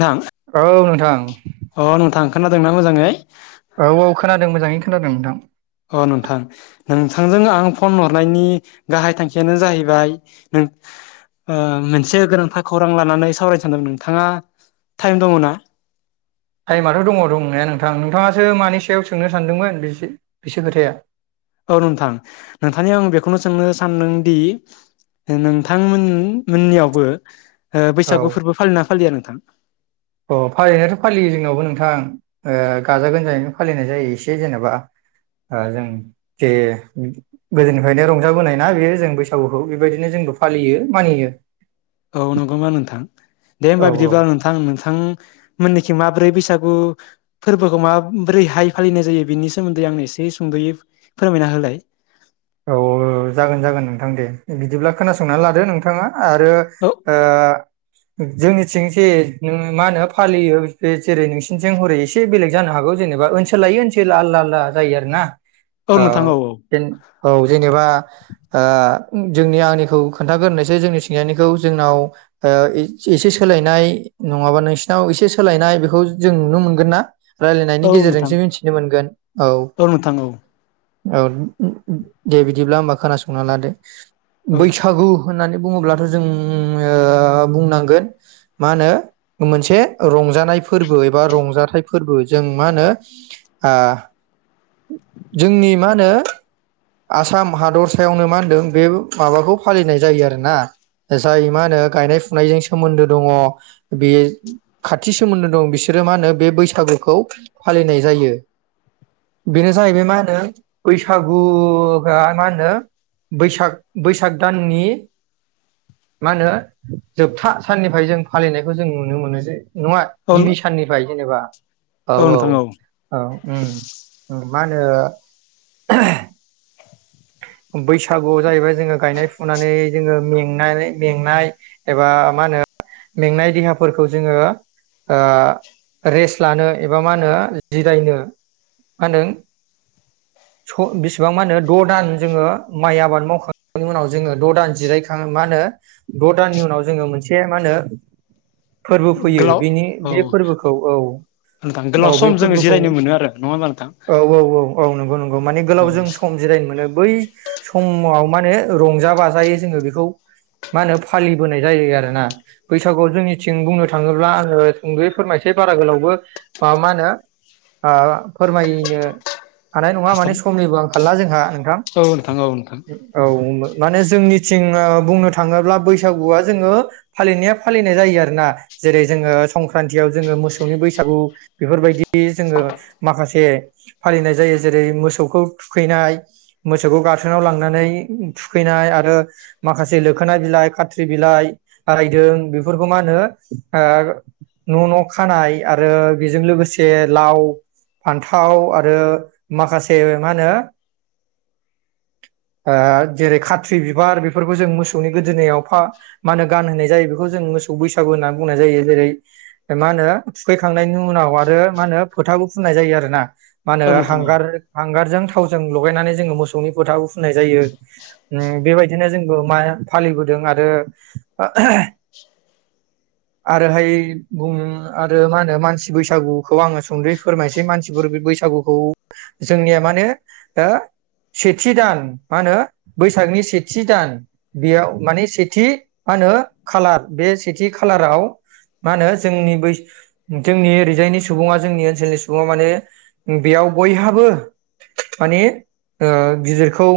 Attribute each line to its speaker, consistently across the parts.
Speaker 1: नोंथां
Speaker 2: औ नोंथां
Speaker 1: अ नोंथां खोनादोंना मोजाङै?
Speaker 2: औ औ खोनादों मोजाङैनो खोनादों नोंथां।
Speaker 1: अ नोंथां नोंथांजों आं फन हरनायनि गाहाय थांखियानो जाहैबाय नों मोनसे गोनांथार खौरां लानानै सावरायनो सानदोंमोन नोंथाङा टाइम दङ ना?
Speaker 2: टाइमाथ दङ दंनाया नोंथां नोंथाङासो मानि सायाव सोंनो सानदोंमोन बिसो बेसो खोथाया
Speaker 1: औ नोंथां नोंथांनियाव आं बेखौनो सोंनो सानदों दि नोंथांमोन मोननियावबो ओ
Speaker 2: औ
Speaker 1: बैसागु फोरबो फालियोना फालिया नों थां
Speaker 2: अ फालिनायाथ फालियो जोंनावबो नोंथां ओ गाजा गोमजायैनो फालिनाय जायो। एसे जेनेबा जों जे गोदोनिफ्रायनो रंजाबोनाय ना बेयो जों बैसागुखौ बेबायदिनो जोंबो फालियो मानियो।
Speaker 1: औ नंगौ ना नोंथां दे
Speaker 2: औ
Speaker 1: होमबा बिदिब्ला नोंथां नोंथांमोननि खि माब्रै बैसागु फोरबोखौ माब्रैहाय फालिनाय जायो बेनि सोमोन्दै आंनो एसे सुंद'यै फोरमायना होलाय।
Speaker 2: औ जागोन जागोन नोंथां दे बिदिब्ला खोनासंनानै लादो नोंथाङा आरो
Speaker 1: औ
Speaker 2: ओ जोंनिथिं जे मा होनो फालियो बे जेरै नोंसिनिथिं हरै एसे बेलेग जानो हागौ जेनेबा ओनसोल लायो ओनसोल आलदा आलदा जायो आरो ना। औ जेन औ जेनेबा ओ जोंनि आंनिखौ खोन्थागोरनोसै जोंनि थिंजायनिखौ जोंनाव एसे सोलायनाय नङाबा नोंसिनाव एसे सोलायनाय बेखौ जों नुनो मोनगोन ना?
Speaker 1: औ
Speaker 2: रायलायनायनि
Speaker 1: नोंथां
Speaker 2: गेजेरजोंसो मिथिनो मोनगोन औ
Speaker 1: नोंथां औ
Speaker 2: औ दे बिदिब्ला होमबा खोनासंना लादो।
Speaker 1: औ
Speaker 2: बैसागु होननानै बुङोब्लाथ जों बुंनांगोन मा होनो मोनसे रंजानाय फोरबो एबा रंजाथाइ फोरबो जों मा होनो ओ जोंनि मा होनो आसाम हादरसायावनो मा होनदों बे माबाखौ फालिनाय जायो आरोना। जाय मा होनो गायनाय फुनायजों सोमोन्दो दङ बे खाथि सोमोन्दो दं बिसोरो मा होनो बे बैसागुखौ फालिनाय जायो। बेनो जाहैबाय मा होनो बैसागु खौहाय होनो बैसाग बैसाग दाननि मा होनो जोबथा साननिफ्राय जों फालिनायखौ जों नुनो मोननाय जायो। नङा
Speaker 1: औ
Speaker 2: गिबि साननिफ्राय जेनेबा [inaudible] औ औ उम मा होनो बैसागुआव जाहैबाय जोङो गायनाय फुनानै जोङो मेंनाय मेंनाय एबा मा होनो मेंनाय देहाफोरखौ जोङो ओ रेस्ट लानो एबा मा होनो जिरायनो मा होनो बिसिबां मा होनो द दान जोङो माइ आबाद मावखांनायनि उनाव जोङो द‌ दान जिरायखा मा होनो द दाननि उनाव जोङो मोनसे मा होनो फोरबो फैयो
Speaker 1: गोलाव
Speaker 2: बेनि
Speaker 1: औ
Speaker 2: बे फोरबोखौ औ
Speaker 1: नोंथां गोलाव
Speaker 2: औ
Speaker 1: सम
Speaker 2: बे
Speaker 1: जोङो
Speaker 2: फोरबोखौ
Speaker 1: जिरायनो मोनो आरो नङा होमबा नोंथां
Speaker 2: औ औ औ औ नंगौ नंगौ माने
Speaker 1: औ
Speaker 2: गोलाव जों सम जिरायनो बै समाव मा होने रंजा बाजायै जोङो बेखौ मा होनो फालिबोनाय जायो आरोना बैसागुआव जोंनिथिं बुंनो थाङोब्ला आङो सुंद'यै फोरमायसै बारा गोलावबो मा होनो फोरमायनो हानाय नङा
Speaker 1: हास्लाब
Speaker 2: माने समनिबो आंखालना जोंहा।
Speaker 1: औ नोंथां औ नोंथां
Speaker 2: औ माने जोंनिथिं बुंनो थाङोब्ला बैसागुआ जोङो फालिनाया फालिनाय जायो आरोना जेरै जोङो संक्रान्तियाव जोङो मोसौनि बैसागु बेफोरबायदि जोङो माखासे फालिनाय जायो जेरै मोसौखौ थुखैनाय मोसौखौ गाथोनाव लांनानै थुखैनाय आरो माखासे लोखोना बिलाइ खाथ्रि बिलाइ रायदों बेफोरखौ मा होनो ओ न न खानाय आरो बेजों लोगोसे लाव फान्थाव आरो माखासे मा होनो जेरै खाथ्रि बिबार बेफोरखौ जों मोसौनि गोदोनायाव फा मा होनो गानहोनाय जायो बेखौ जों मोसौ बैसागु होननानै बुंनाय जायो जेरै मा होनो थुखैखांनायनि उनाव आरो मा होनो फोथाबो फुननाय जायो आरो ना। मा होनो
Speaker 1: औ नोंथां औ
Speaker 2: हांगार हांगारजों थाव जों लगायनानै मोसौनि फोथाखौ फुननाय जायो ओम बेबायदिनो जोंबो मा फालिबोदों आरो आरोहाय आरो मा होनो मानसि बैसागुखौ आङो सुंदै फोरमायनोसै मानसिफोर बे बैसागुखौ जोंनिया माने ओ सेथि दान मा होनो बैसागनि सेथि दान बेयाव माने सेथि मा होनो खालार बे सेथि खालाराव मा होनो जोंनि बै जोंनि ओरैजायनि सुबुङा जोंनि ओनसोलनि सुबुङा माने बेयाव बयहाबो माने ओ गिदिरखौ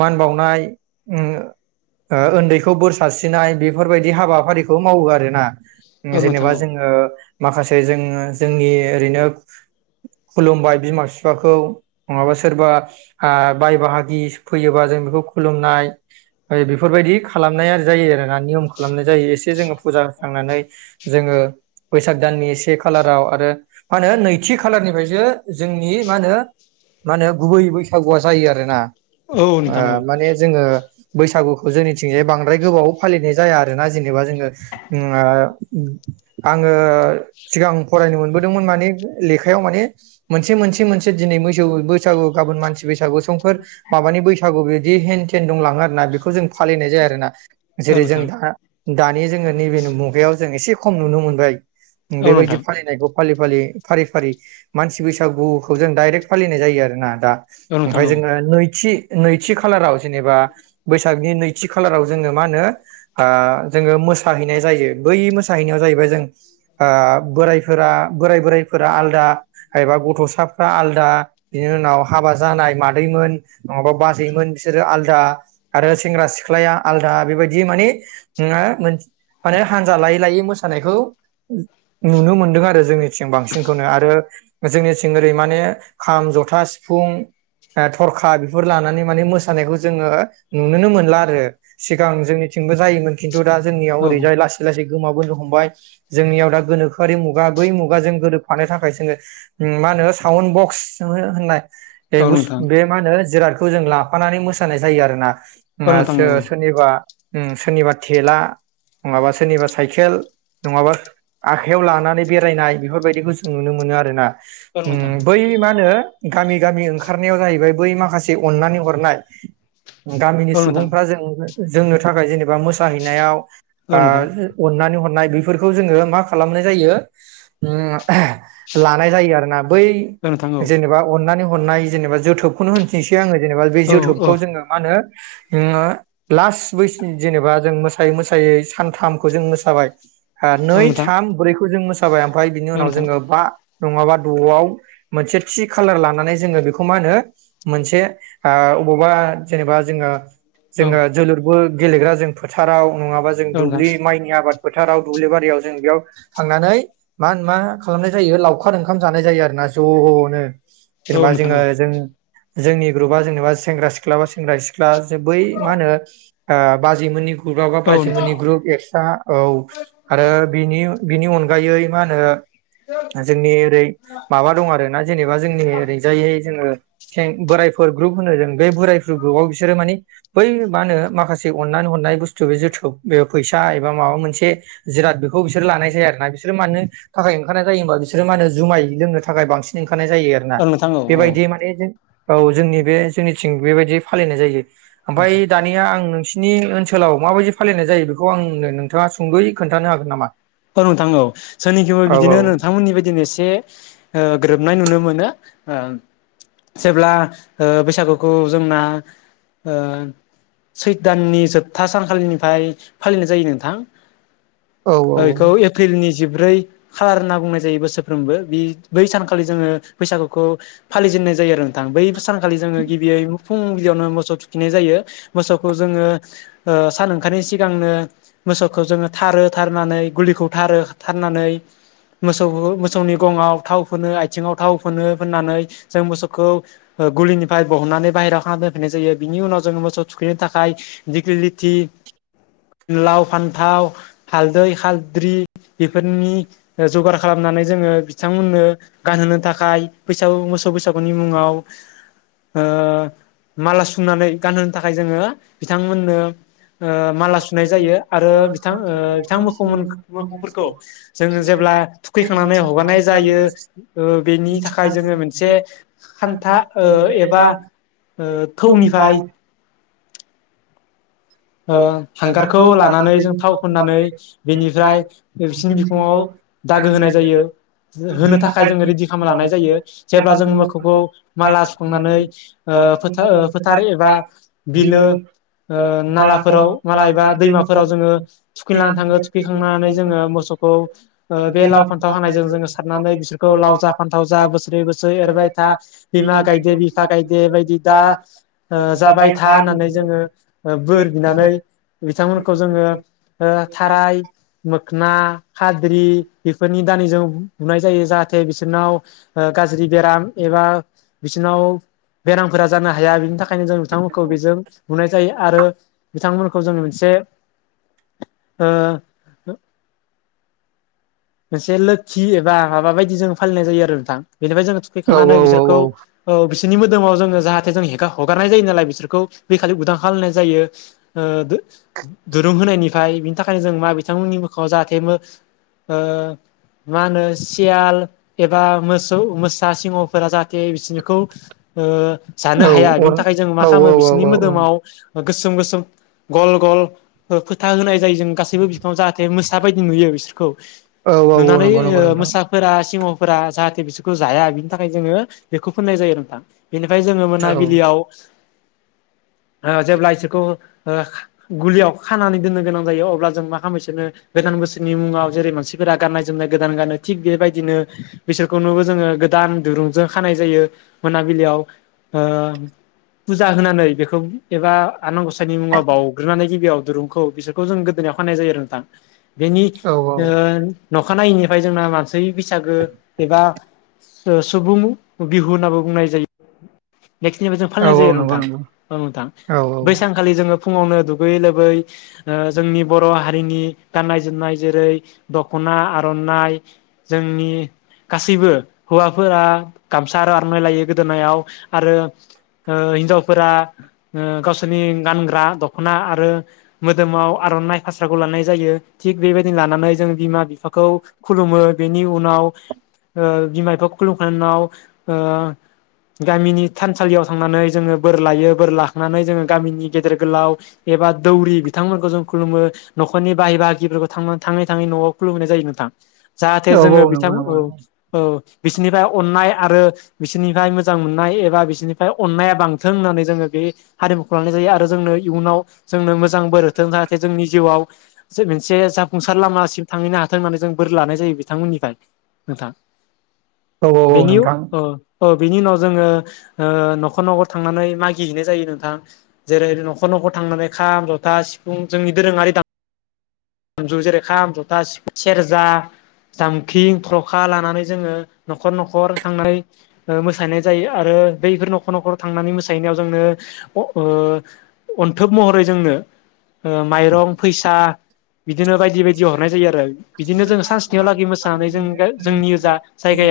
Speaker 2: मान बावनाय ओ ओन्दैखौ बोर सारस्रिनाय बेफोरबायदि हाबाफारिखौ मावो आरो ना
Speaker 1: औ नोंथां
Speaker 2: जेनेबा
Speaker 1: औ
Speaker 2: जोङो माखासे जोङो जोंनि ओरैनो खुलुमबाय बिमा बिफाखौ नङाबा सोरबा ओ‌ बाय बाहागि फैयोबा जों बेखौ खुलुमनाय बेफोरबायदि खालामनाय जायो आरो ना नियम खालामनाय जायो एसे जोङो फुजा होस्रांनानै जोङो बैसाग दाननि से खालाराव आरो मा होनो नैथि खालारनिफ्रायसो जोंनि मा होनो मा होनो गुबै बैसा गुवा जायो आरो ना
Speaker 1: औ
Speaker 2: ओ
Speaker 1: नोंथां औ
Speaker 2: माने जोङो बैसागुखौ जोंनिथिंजाय बांद्राय गोबाव फालिनाय जाया आरोना जेनेबा जोङो ओ आङो सिगां फरायनो मोनबोदोंमोन माने लेखायाव माने मोनसे मोनसे मोनसे दिनैै मोसौ बैसागु गाबोन मानसि बैसागु समफोर माबानि बैसागु बिदि हेन थेन दंलाङो आरोना बेखौ जों फालिनाय जायो आरोना
Speaker 1: औ
Speaker 2: जेरै जों
Speaker 1: नोंथां
Speaker 2: दा दानि जोङो नैबे मुगायाव जों एसे खम नुनो मोनबाय
Speaker 1: औ
Speaker 2: बेबायदि
Speaker 1: नोंथां
Speaker 2: फालिनायखौ फालि फालि फारि फारि मानसि बैसागुखौ जों डाइरेक्ट फालिनाय जायो आरो ना दा
Speaker 1: औ नोंथां
Speaker 2: ओमफाय
Speaker 1: औ
Speaker 2: जोङो नैथि नैथि खालाराव जेनेबा बैसागनि नैथि खालाराव जोङो मा होनो आ जोङो मोसाहैनाय जायो बै मोसाहैनायाव जाहैबाय जों आ बोरायफोरा बोराय बोराइफोरा आलदा एबा गथ'साफोरा आलदा बिनि उनाव हाबा जानाय मादैमोन नङाबा बाजैमोन बिसोरो आलदा आरो सेंग्रा सिख्लाया आलादा बेबायदि माने ओ माने हानजा लायै लायै मोसानायखौ नुनो मोनदों आरो जोंनिथिं बांसिनखौनो आरो जोंनिथिं ओरै माने खाम जथा सिफुं ओ थरखा बेफोर लानानै माने मोसानायखौ जोङो नुुनोनो मोनला आरो सिगां जोंनिथिंबो जायोमोन खि नथु दा
Speaker 1: औ
Speaker 2: जोंनियाव ओरैजाय लासै लासै गोमाबोनो ह हमबाय जोंनियाव दा गोनोखोआरि मुगा बै मुगाजों गोरोबफानो थाखाय जोङो मा होनो साउन बक्स होननाय
Speaker 1: औ
Speaker 2: बे बस
Speaker 1: नोंथां औ नोंथां औ नोंथां
Speaker 2: बे मा होनो जिराद खौ जों लाफानानै मोसानाय जायो आरोना
Speaker 1: औ नोंथां
Speaker 2: नासो सोरनिबा सोरनिबा थेला नङाबा सोरनिबा साइकेल नङाबा आखायाव लानानै बेरायनाय बेफोरबायदिखौ जों नुनो मोनो आरो ना ओम बै मा होनो गामि गामि ओं खारनायाव जाहैबाय बै माखासे अन्नानै हरनाय गामिनि
Speaker 1: औ नोंथां
Speaker 2: सुबुंफ्रा जों जोंनो थाखाय जेनेबा मोसाहैनायाव
Speaker 1: औ
Speaker 2: आ
Speaker 1: नोंथां
Speaker 2: अननानै हरनाय बेफोरखौ जोङो मा खालामनाय जायो ओम लानाय जायो आरोना बै
Speaker 1: औ
Speaker 2: जेनेबा अननानै ह रनाय जेनेबा जोथोबखौनो होननसै आङो जेनेबा बे
Speaker 1: औ औ
Speaker 2: जोथोबखौ जोङो मा होनो ओ लास्ट बैसो जेनेबा जों मोसायै मोसायै सानथामखौ जों मोसाबाय आ
Speaker 1: औ
Speaker 2: नै
Speaker 1: नोंथां
Speaker 2: थाम ब्रै खौ जों मोस जाबाय आमफ्राय बिनि
Speaker 1: औ
Speaker 2: उनाव
Speaker 1: नोंथां
Speaker 2: जोङो बा नङाबा द'आव मोनसे थि खाालार लानानै जोङो बेखौ खौ मा होनो मोनसे हा अबावबा जेनेबा जोङो
Speaker 1: औ
Speaker 2: जोंहा जोलुर बो गेलेग्रा जों फोथाराव नङाबा जों
Speaker 1: नोंथां
Speaker 2: दुब्लि माइनि आबाद फोथाराव दुब्लि बारियाव जों बेयाव थांनानै मा होन मा खालामनाय जायो लावखार ओंखाम जानाय जायो आरोना ज'नो
Speaker 1: औ
Speaker 2: जेनेबा
Speaker 1: नोंथां
Speaker 2: जोङो
Speaker 1: औ
Speaker 2: उम जोंनि ग्रुपआ जेनेबा सेंग्रा सिख्ला बा सेंग्रा सिख्ला जो बै मा होनो आ बाजै मोननि ग्रुब्लावबा
Speaker 1: औ नोंथां
Speaker 2: बाजैमोननि
Speaker 1: औ
Speaker 2: ग्रुप एक्स्रा औ आरो बिनि बिनि अनगायै मा होनो जोंनि ओरै माबा दं आरो ना जेनेबा जोंनि ओरैजायै जोङो सें बोरायफोर ग्रुप होनो जों बे बोरायफोर ग्रुपाव बिसोरो माने बै मा होनो माखासे अननानै हरनाय बुस्थु बे जोथोब बे फैसा एबा माबा मोनसे जिराद बेखौ बिसोर लानाय जाया आरो ना बिसोरो मानो थाखाय ओंखारनाय जायोबा बिसोरो मा होन जुमाय लोंनो थाखाय बांसिन ओ थानाय जायो आरो
Speaker 1: औ
Speaker 2: ना
Speaker 1: नोंथां औ औ
Speaker 2: बेबायदि मान औ जोंनि बे जोंनिथिं बेबायदि फालिनाय जायो
Speaker 1: नोंथां
Speaker 2: ओमफाय दानिया आं बिसिनि ओनसोलाव माबायदि फालिनाय जायो बेखौ आंनो नोंथाङा सुंद'यै खोनथानो हागोन नामा
Speaker 1: औ नोंथां औ जोंनिथिंबो
Speaker 2: औ औ
Speaker 1: बिदिनो नोंथांमोननि बादिनो एसे ओ गोरोबनाय नुनो मोनो ओ जेब्ला ओ बैसागुखौ जोंना ओ सैथ दाननि जोबथा सानखालिनिफ्राय फालिनाय जायो नोंथां
Speaker 2: औ
Speaker 1: ओ इखौ
Speaker 2: औ
Speaker 1: एप्रिलनि जिब्रै खालार होनना बुंनाय जायो बोसोरफ्रोमबो बे बै सानखालि जोङो बैसागुखौ फालिजेननाय जायो आरो नोंथां बै सानखालि जोङो गिबियै फुंबिलियावनो मोसौ थुखिनाय जायो मोसौखौ जोङो ओ सान ओंखारिनि सिगांनो मोसौखौ जोङो थारो थार नानै गलिखौ थारो थारनानै मोसौखौ मोसौनि गङाव थाव फोनो आथिङाव थाव फोनो फोननानै जों मोसौखौ गुलिनिफ्राय बहननानै बाहेरायाव खाना दोनफैनाय जायो बिनि उनाव जोङो मोसौ थुखैनो थाखाय दिग्लि लिथि लाव फानथाव हालदै हालद्रि बेफोरनि जगार खालामनानै जोङो बिथांमोननो गानहोनो थाखाय बैसागु मोसौ बैसागुनि मुङाव ओ माला सुंनानै गानहोनो थाखाय जोङो बिथांमोननो ओ माला सुनाय जायो आरो बिथां ओ बिथां मोखौ मोनख-मोखौफोरखौ जोंङो जेब्ला थुखैखांनानै हगारनाय जायो ओ बेनि थाखाय जोंङो मोनसे खान्था ओ एबा ओ थौनिफाय। ओ हांगारखौ लानानै जों थाव फोननानै बेनिफ्राय बिसिनि बिखुंङाव दागो होनाय जायो, होनो थाखाय जोंङो रिडि खालामना लानाय जायो, जेब्ला जोंङो मोखौखौ माला सुखांनानै ओ फोथा ओ फोथारै एबा बिलो ओ नालाफोराव माला एबा दैमाफोराव जोङो थुखैलांना थाङो थुखैखांनानै जोङो मोसौखौ बे लाव फान्थाव हानायजों जोङो सारनानै बिसोरखौ लाव जा फान्थाव जा बोसोरै बोसोरै एरबाय था बिमा गायदे बिफा गायदे बायदि दा ओ जाबाय था होननानै जोङो ओ बोर बिनानै बिथांमोनखौ जोंङो ओ थाराय मोखना खाद्रि बेफोरनि दानिजों नुनाय जायो जाहाथे बिसोरनाव ओ गाज्रि बेराम एबा बिसोरनाव बेरामफोरा जानो हाया बिनि था खायनो जों बिथांमोनखौ बेजों नुनाय जायो। आरो बिथांमोनखौ जों मोनसे ओ मोनसे लोखि एबा माबा बायदि जों फालिनाय जायो आरो नोंथा। बेनिफाय जों थुखैखांनानै
Speaker 2: औ औ
Speaker 1: बिसोरखौ
Speaker 2: औ
Speaker 1: औ बिस नि मोदोमाव जोंङो जाहाथे जों हेगा-हगारनाय जायो नालाय बिसोरखौ बेैखालि उदां फालनाय जायो ओ दुरुं होनायनिफाय बिनि थाखायनो जों मा बिथांमोननि मोखाङाव जाहाथे मो ओ मा होनो सियाल एबा मोसौ मोसा सिंहफोरा जाहाथे बिसोरखौ ओ
Speaker 2: औ
Speaker 1: जानो
Speaker 2: अर औ
Speaker 1: हाया बिनि थाखाय जों मा खालामो बिसिनि मोदोमाव ओ गोसोम गोसोम गल गल फो-फोथा होनाय जायो जों गासैबो बिफाङाव जाहाथे मोसा बायदि नुयो बिसोरखौ
Speaker 2: औ औ
Speaker 1: नुनानै
Speaker 2: नंगौ नंगौ
Speaker 1: ओ
Speaker 2: नोंथां
Speaker 1: मोसाफोरा सिह' फोरा जाहाथे बिसोरखौ जाया बिनि थाखाय जोङो बेखौ फोननाय जायो नोंथां। बेनिफाय जोंङो
Speaker 2: औ
Speaker 1: मोनाबिलियाव ओ जेब्ला इसोरखौ ओ खा गुलियाव खानानै दोननो गोनां जायो अब्ला जों मा खालामो इसोरनो गोदान बोसोरनि मुङाव जेरै मानसिफोरा गाननाय जोमनाय गोदान गानो थिग बेबायदिनो बिसोरखौनोबो जोंङो गोदान दुरुंजों खानाय जायो मोनाबिलियाव ओ पुजा होनानै बेखौ एबा आनान गसाइनि मुङाव बावग्रोननानै गिबियाव दुरुंखौ बिसोरखौ जों गोदोनायाव खानाय जायो आरो नोंथां। बेनि
Speaker 2: औ
Speaker 1: ओ नखानायैनिफाय जोंना मास नै बैसागो एबा ओ सुबुं बिहु होननाबो बुंनाय जायो। एप्रिलनिफ्राय जों फालिनाय
Speaker 2: औ औ
Speaker 1: जायो आरो
Speaker 2: नंगौ
Speaker 1: नोंथां
Speaker 2: नंगौ
Speaker 1: औ नोंथां।
Speaker 2: औ औ
Speaker 1: ओ फुंआवनो दुगैयै लोबै ओ जोंनि बर' हारिनि गाननाय जोमनाय जेरै दख'ना आर'ननाइ जोंनि गासैबो हौवाफोरा गामसा आर'नाइ लायो गोदोनायाव आरो ओ हिनजावफोरा ओ गावसोरनि गानग्रा दख'ना आरो मोदोमाव आर'ननाइ फास्राखौ लानाय जायो थिग बेबायदि लानानै जों बिमा बिफाखौ खुलुमो बेनि उनाव ओ बिमा बिफाखौ खुलुमखांनायनि उनाव ओ गामिनि थानसालियाव थांनानै जोंङो बोर लायो बोर ला नानै जोंङो गामिनि गेदेर गोलाव एबा दौरि बिथांमोनखौ जों खुलुमो नखरनि बाहाय बागिफोरखौ थांना थाङै थाङै नयाव खुलुमहोनाय जायो नोंथां। जाहाथे
Speaker 2: औ
Speaker 1: जोङो
Speaker 2: औ
Speaker 1: बिथां
Speaker 2: नंगौ नंगौ
Speaker 1: औ
Speaker 2: नंगौ
Speaker 1: औ। बिसिनिफाय अननाय आरो बिसिनिफाय मोजां मोननाय एबा बिसिनिफाय अननाया बांथों होननानै जोङो बे हारिमुखौ लानाय जायो आरो जोंनो इयुनाव जोंनो मोजां बोरहोथों जाहाथे जोंनि जिउवाव से मोनसे जाफुंसार लामासिम थांहैनो हाथों होननानै जों बोर लानाय जायो बिथांमोननिफ्राय नोंथां
Speaker 2: औ औ औ नोंथां
Speaker 1: औ बिनि उनाव जोङो ओ न'खर न'खर थांनानै मागिहैनाय जायो नों थां जेरै न'खर न'खर थांनानै खाम जथा सिफुं जोंनि दोरोङारि दाम जु जेरै खाम जथा सेरजा जामखिं थरखा लानानै जोङो न'खर न'खर थांनानै मोसानाय जायो आरो बैफोर न'खर न'खर थांनानै मोसाहैनायाव जोंनो अ ओ अन्थोब महरै जोंनो माइरं फैसा बिदिनो बायदि बायदि हरनाय जायो आरो बिदिनो जों सानस्नियाव लागै मोसानानै जों जोंनि जा जायगाया